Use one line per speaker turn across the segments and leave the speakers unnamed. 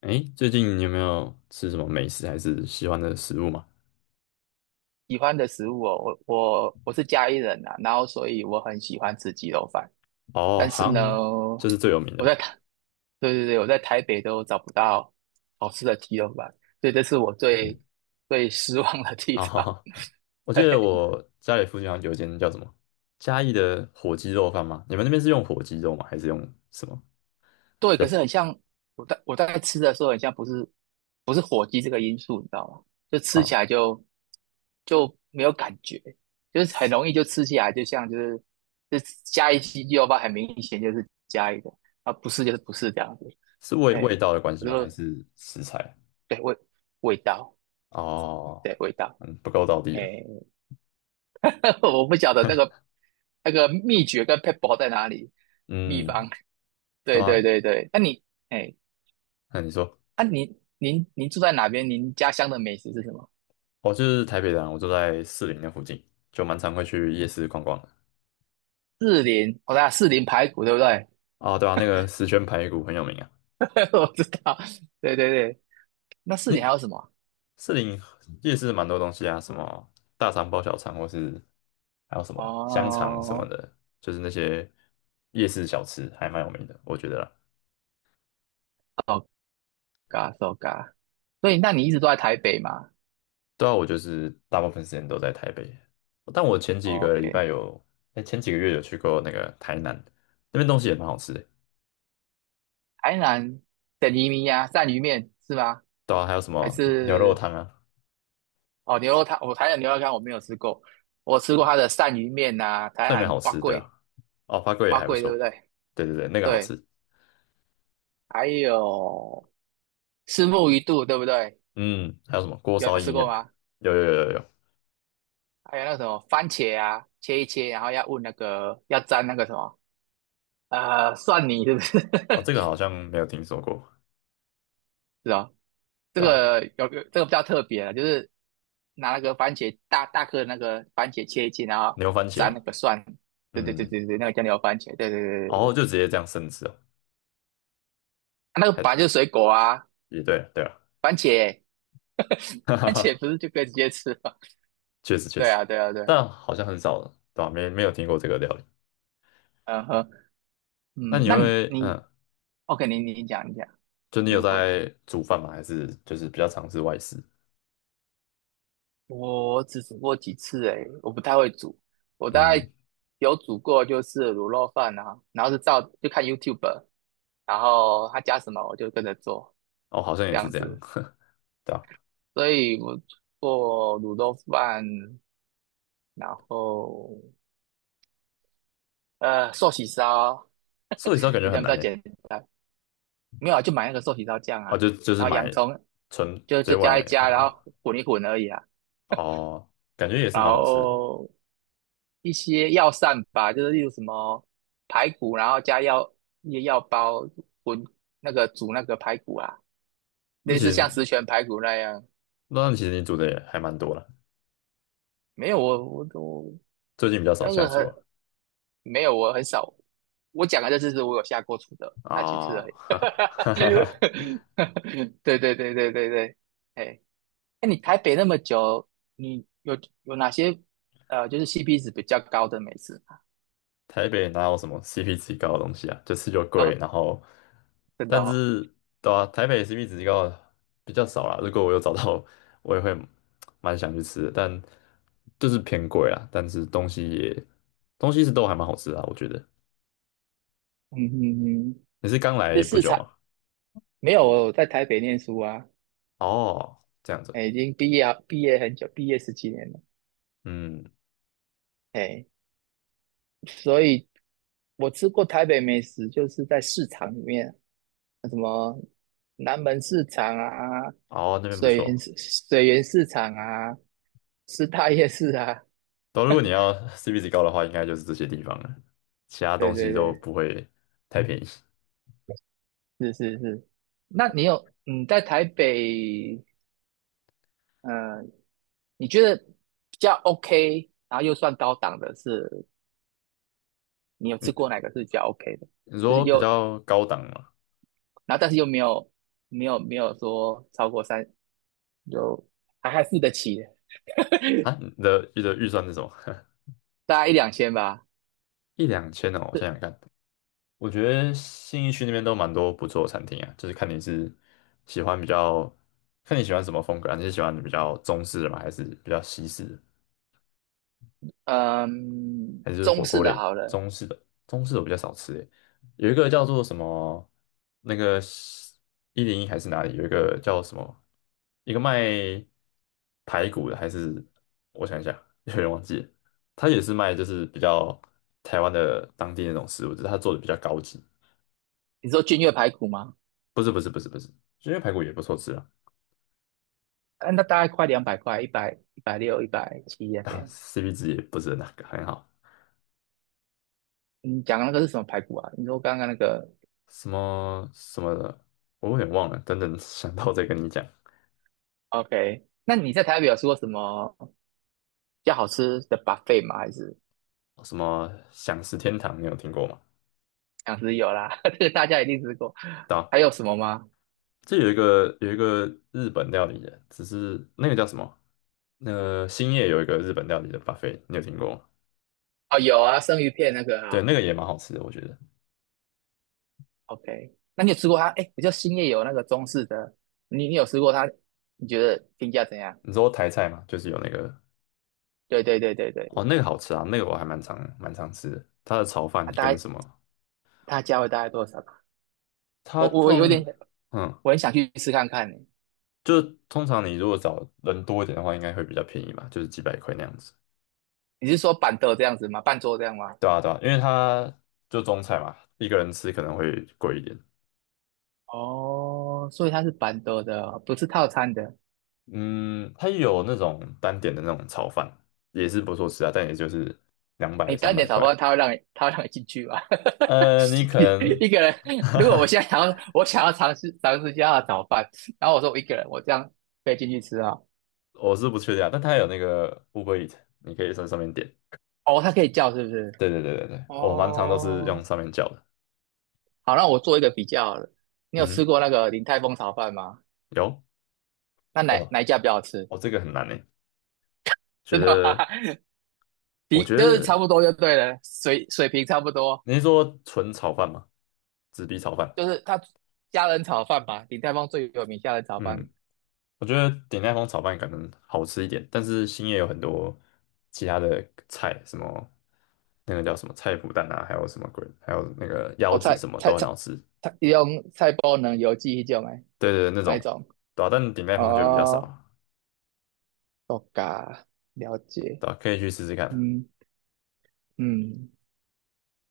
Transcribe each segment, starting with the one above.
哎，最近你有没有吃什么美食还是喜欢的食物嘛？
喜欢的食物哦，我是嘉义人啊，然后所以我很喜欢吃鸡肉饭，
哦，
但
好
是呢，
像就是最有名的
我在
吧。
台，对对对，我在台北都找不到好吃的鸡肉饭，所以这是我最失望的地
啊哈
方。
哈、我 记得
对，
我家里附近好像有一间叫什么嘉义的火鸡肉饭吗？你们那边是用火鸡肉吗？还是用什么
对，
比较
可是很像我在吃的时候，很像不是火鸡这个因素，你知道吗？就吃起
啊？
来就没有感觉，就是很容易就吃起来，就像就是就加一鸡肉吧，很明显就是加一个，啊不是就是不是这样子，
是味
哎，
味道的关系
我就
吗？还是食材？
对味道，
哦，
对味道，
嗯，不够到地
哎，
啊。
我不晓得那个秘诀跟 p e b b l 在哪里，秘
嗯，
方，
对
对对
啊。
对对，哎
那你说，
啊，您住在哪边？您家乡的美食是什么？
我就是台北人啊，我住在士林那附近，就蛮常会去夜市逛逛的。
四林，我看四林排骨对不对？
啊。对啊，那个石全排骨很有名啊。
我知道，对对对。那四林还
你
有什么？
士林夜市蛮多东西啊，什么大肠包小肠，或是还有什么香肠什么
哦
的，就是那些夜市小吃还蛮有名的，我觉得啦。
，so ga s 所以，那你一直都在台北吗
对啊，我就是大部分时间都在台北，但我前几个礼拜
？OK，
有，哎，前几个月有去过那个台南，那边东西也蛮好吃的。
台南的移民呀，鳝鱼面是吗？
对啊，还有什
还
么牛肉
是
汤啊，
哦牛肉汤？我台南牛肉汤我没有吃过，我吃过它的鳝鱼面呐、台
这里面
南
好
蛙
吃，对啊。
贵，
哦，花贵也
蛙
还不
贵对不
错，
对？
对对对，那个好
对，
吃。
还有虱目鱼肚对不对？
嗯，还有什么锅
有
烧意
吃过
面？
吗？
有有有有有，
还有那个什么番茄啊，切一切，然后要问那个要沾那个什么蒜泥，是不是？
哦，这个好像没有听说过。
是哦，这
对啊，
个有这个比较特别了，就是拿那个番茄大大颗的那个番茄切一切，然后
牛番茄
沾那
啊，
个蒜，对对对
嗯，
对对，那个叫牛番茄，对对对对
后
对，
就直接这样生吃哦，
啊那个
还
本来就是水果啊，
也对了对了，
番茄
哈哈
番茄
哈，
不是就可以直接吃吗？
确实 确
对
实，
啊对啊对啊
但好像很少了，对吧？没有听过这个料理。
嗯哼
那你
那你
会，
你
嗯，
OK，你讲一讲，
就你
你
有
问，
在煮饭吗？还是就是比较尝试外食？
我只煮过几次诶，我不太会煮。我大
嗯，
概有煮过就是卤肉饭啊，然后是照就看 YouTube，然后他加什么我就跟着做
哦，好像
这
也是
样
这样，
子。
对吧？
所以我做卤肉饭，然后寿喜烧，
寿喜烧感觉
你这
很
样比
难
较
诶，
简单。没有啊，就买那个寿喜烧酱
哦，
啊，
就就是
然后洋
买
葱
纯
就
嘴
就加
外
一加，然后
啊，
混一混而已啊。
哦，感觉也是
然
蛮好吃的。
后一些药膳吧，就是例如什么排骨，然后加药一些药包滚那个煮那个排骨啊，
那
类
其
似
实
像十全排骨那样。
那其实你煮的也还蛮多了，
没有我我我
最近比较少
那
下
个
厨啊，
很没有我很少，我讲的这次是我有下过厨的那几次
啊，
而已。
哈哈哈哈。
对对对对对对，哎，那你台北那么久，你有哪些就是 CP 值比较高的美食？
台北哪有什么 CP 值高的东西啊？就吃就贵，然
呃
后，
真的
但
哦，
是对啊，台北 CP 值高的比较少啦。如果我有找到，我也会蛮想去吃的，但就是偏贵啊。但是东西也东西是都还蛮好吃的啊，我觉得。
嗯嗯嗯，
你是刚
这
来不
市
久
场。
吗？
没有，我在台北念书啊，
哦，这样子，
哎，已经毕业啊，毕业很久，毕业十几年了，
嗯，
哎，所以我吃过台北美食，就是在市场里面，什么南门市场啊，
哦，那边不
水源
错。
市水源市场啊，师大夜市啊，
都如果你要 CP 值高的话，应该就是这些地方了，其他
对
东西
对
都
对，
不会太便宜。
是是是。那你有在台北，呃，你觉得比较 OK，然后又算高档的是，你有吃
嗯，
过哪个是比较 OK 的？
你
就是
说比
又
较高档嘛？
然后但是又没有说超过三，就还付得起，
啊，你的预算是什么？
大概一两千吧。
一两千哦，我想
是
想看，我觉得信义区那边都蛮多不错的餐厅啊，就是看你是喜欢比较，看你喜欢什么风格啊，你是喜欢比较中式的吗，还是比较西式的？
嗯，
还是
中
火
式
锅
的
类，
好了，
中式的，中式的我比较少吃诶。有一个叫做什么，那个一零一还是哪里，有一个叫什么，一个卖排骨的，还是我想一下，有点忘记了。他也是卖就是比较台湾的当地那种食物，只是他做的比较高级。
你说君越排骨吗？
不是，因为排骨也不错吃啊，
啊那大概快200块，一百六、170那
啊
边。
CP 值也不是那个很好。
你讲的那个是什么排骨啊？你说刚刚那个
什么什么的，我有点忘了，等等想到再跟你讲。
，OK？那你在台北有吃过什么比较好吃的 buffet 吗？还是
什么享食天堂，你有听过吗？
想吃有啦，这个大家一定吃过。
对啊，
还有什么吗？
这有一个日本料理的，只是那个叫什么？那个兴业有一个日本料理的 buffet，你有听过吗？
哦，有啊，生鱼片那个
对，
啊，
那个也蛮好吃的，我觉得。
OK，那你有吃过它？哎，知道兴业有那个中式的，你你有吃过它？你觉得评价怎样？
你说台菜嘛，就是有那个
对对对对对，
哦，那个好吃啊，那个我还蛮常吃的。它的炒饭
它大
跟
概
什么？
它价位大概多少吧
它
我我我有点
通嗯，
我很想去吃看看呢。
就是通常你如果找人多一点的话，应该会比较便宜嘛，就是几百块那样子。
你是说板凳这样子吗？半桌这样吗？
对啊，对啊，因为它就中菜嘛，一个人吃可能会贵一点。
哦，所以它是板凳的，不是套餐的。
嗯，它有那种单点的那种炒饭，也是不错吃啊，但也就是两百
你
三
单
百
点炒
块。
饭，它会让你进去吗？
呃，你 可能，
一个人，如果我 现在想要尝试尝试一下它的炒饭，然后我说我一个人，我这样可以进去吃啊？
我是不确定啊，但它有那个 Uber Eat，你可以在上面点。
哦，它可以叫是不是？
对对对对对，我蛮常都是用
哦，
上面叫的。
好，那我做一个比较好了你有吃
嗯，
过那个鼎泰丰炒饭吗？
有
那哪
哦，
哪一家比较好吃？
哦，这个很难呢，觉
真的吗？
得，我
比
觉
就是差
得
不多就对了，水平差不多。
你是说纯炒饭吗？纸皮炒饭？
就是它虾仁炒饭吧，鼎泰丰最有名虾仁炒饭。
嗯，我觉得鼎泰丰炒饭可能好吃一点，但是兴业有很多其他的菜，什么那个叫什么菜脯蛋啊，还有什么鬼，还有那个腰
哦，
子
菜
什么
菜
都很
菜
好吃。
菜，用菜包能油记一种诶，
对对对，那
哪一
种
种？
对啊，但鼎泰丰就比较少
哦，
啊，
哦嘎，了解。
对啊，可以去试试看。
嗯嗯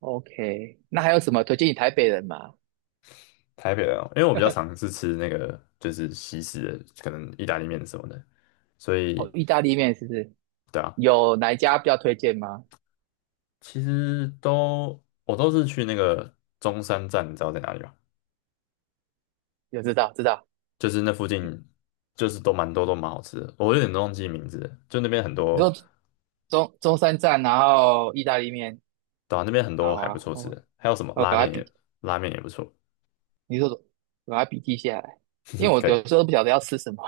，OK。那还有什么推荐你台北人吗？
台北的哦因为我比较常是吃那个就是西式的，可能意大利面什么的，所
哦，
以
意大利面是不是？
对啊，
有哪一家比较推荐吗？
其实我都是去那个中山站，你知道在哪里吗？
有知道知道。
就是那附近就是都蛮多都蛮好吃的，我有点忘记名字了，就那边很
你
多，
说中山站，然后意大利面，
对啊，那边很
好
多还不
啊，
错吃
我
的，还有什么
我
拉
赶快
面也
笔，
拉面也不错，
你说赶快笔记下来，因
嗯，
为我
可以
有时候都不晓得要吃什么，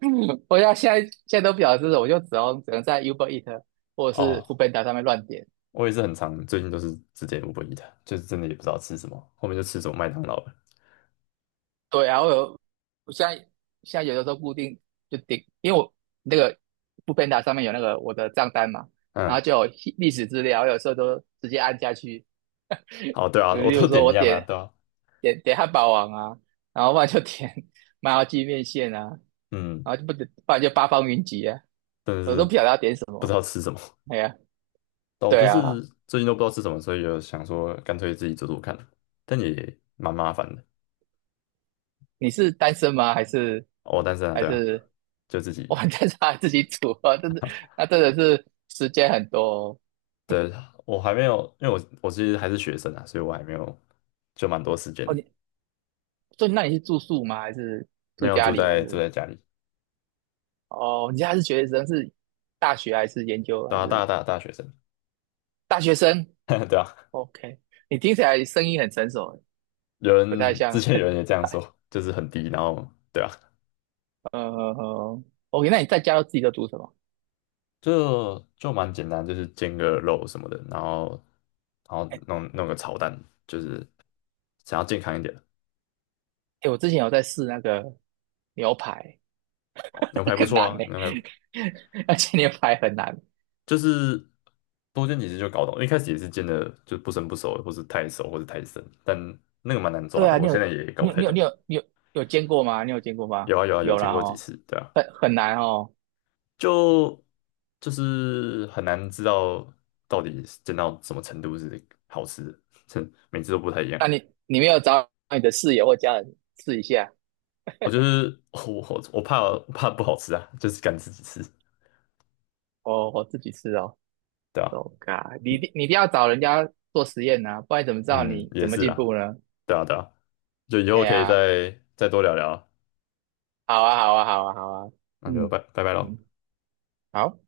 我要现在都不晓得吃什么，我就只能在 Uber Eat 或者是
哦，
Foodpanda 上面乱点。
我也是很常最近都是直接五 b 一的，就是真的也不知道吃什么，后面就吃什么麦当劳了，
对啊，我现在有的时候固定就点，因为我那个 Foodpanda 上面有那个我的账单嘛，然后
嗯，
就有历史资料，我有时候都直接按下去，
好，对啊，我
例
都
如说
点一
我
样啊，
点
对啊，
点点汉堡王啊，然后不然就点 麻辣鸡面线啊，然
嗯，
后就不点，不然就八方云集啊，
真的
我
是
都不晓得要点什
不知
么。
道吃什么，
哎呀，
但我
对
就
啊，
是最近都不知道吃什么，所以就想说干脆自己做做看，但也蛮麻烦的，
你是单身吗？还是
哦，但是啊，
还
对啊，
是
就自己
哇？但是他自己煮啊，真的，那真的是时间很多哦。
对，我还没有，因为我其实还是学生啊，所以我还没有就蛮多时间
哦
的，
你所以那你是住宿吗？还是
没
住
有
家
住
里？还
在住在
是
家里，
哦？你现在是学生，是大学还是研究
对
还
啊，大
是
大大学生，
大学生
对啊，
？OK，你听起来声音很成熟欸。
有
不太
人之
像。
前有 人也这样说，就是很低，然后对啊，
呃呃呃，OK，那你在家都自己都煮什么？
就蛮简单，就是煎个肉什么的，然后然后弄个炒蛋，就是想要健康一点
哎，我之前有在试那个牛排，
哦，牛排 不
很
错
难
啊，
呢、
牛排
而且牛排很难。
就是多煎几次就搞懂，一开始也是煎的就不生不熟，或是太熟或是太生，但那个蛮难抓
对
的，
啊，
我
你有
现在也搞
你
不
有
太
你有
懂。
你有你有有煎过吗？你有煎过吗？
有啊有啊有
有了
见过几
哦，
次，对啊，
很难哦。
就就是很难知道到底是煎到什么程度是好吃的，这每次都不太一样。
那你你没有找你的室友或家人试一下？
我就是我怕不好吃啊，就是敢自己吃，
哦，我自己试哦。
对啊，
Oh God，你一定要找人家做实验呐、啊不然怎么知道
嗯，
你
也
怎么
是
进
啦，
步呢？
对啊对啊，就以
哎
后可以
呀、
再多聊聊啊，
好啊，好啊，好啊，好啊，
那就
嗯，
拜拜喽。
嗯好。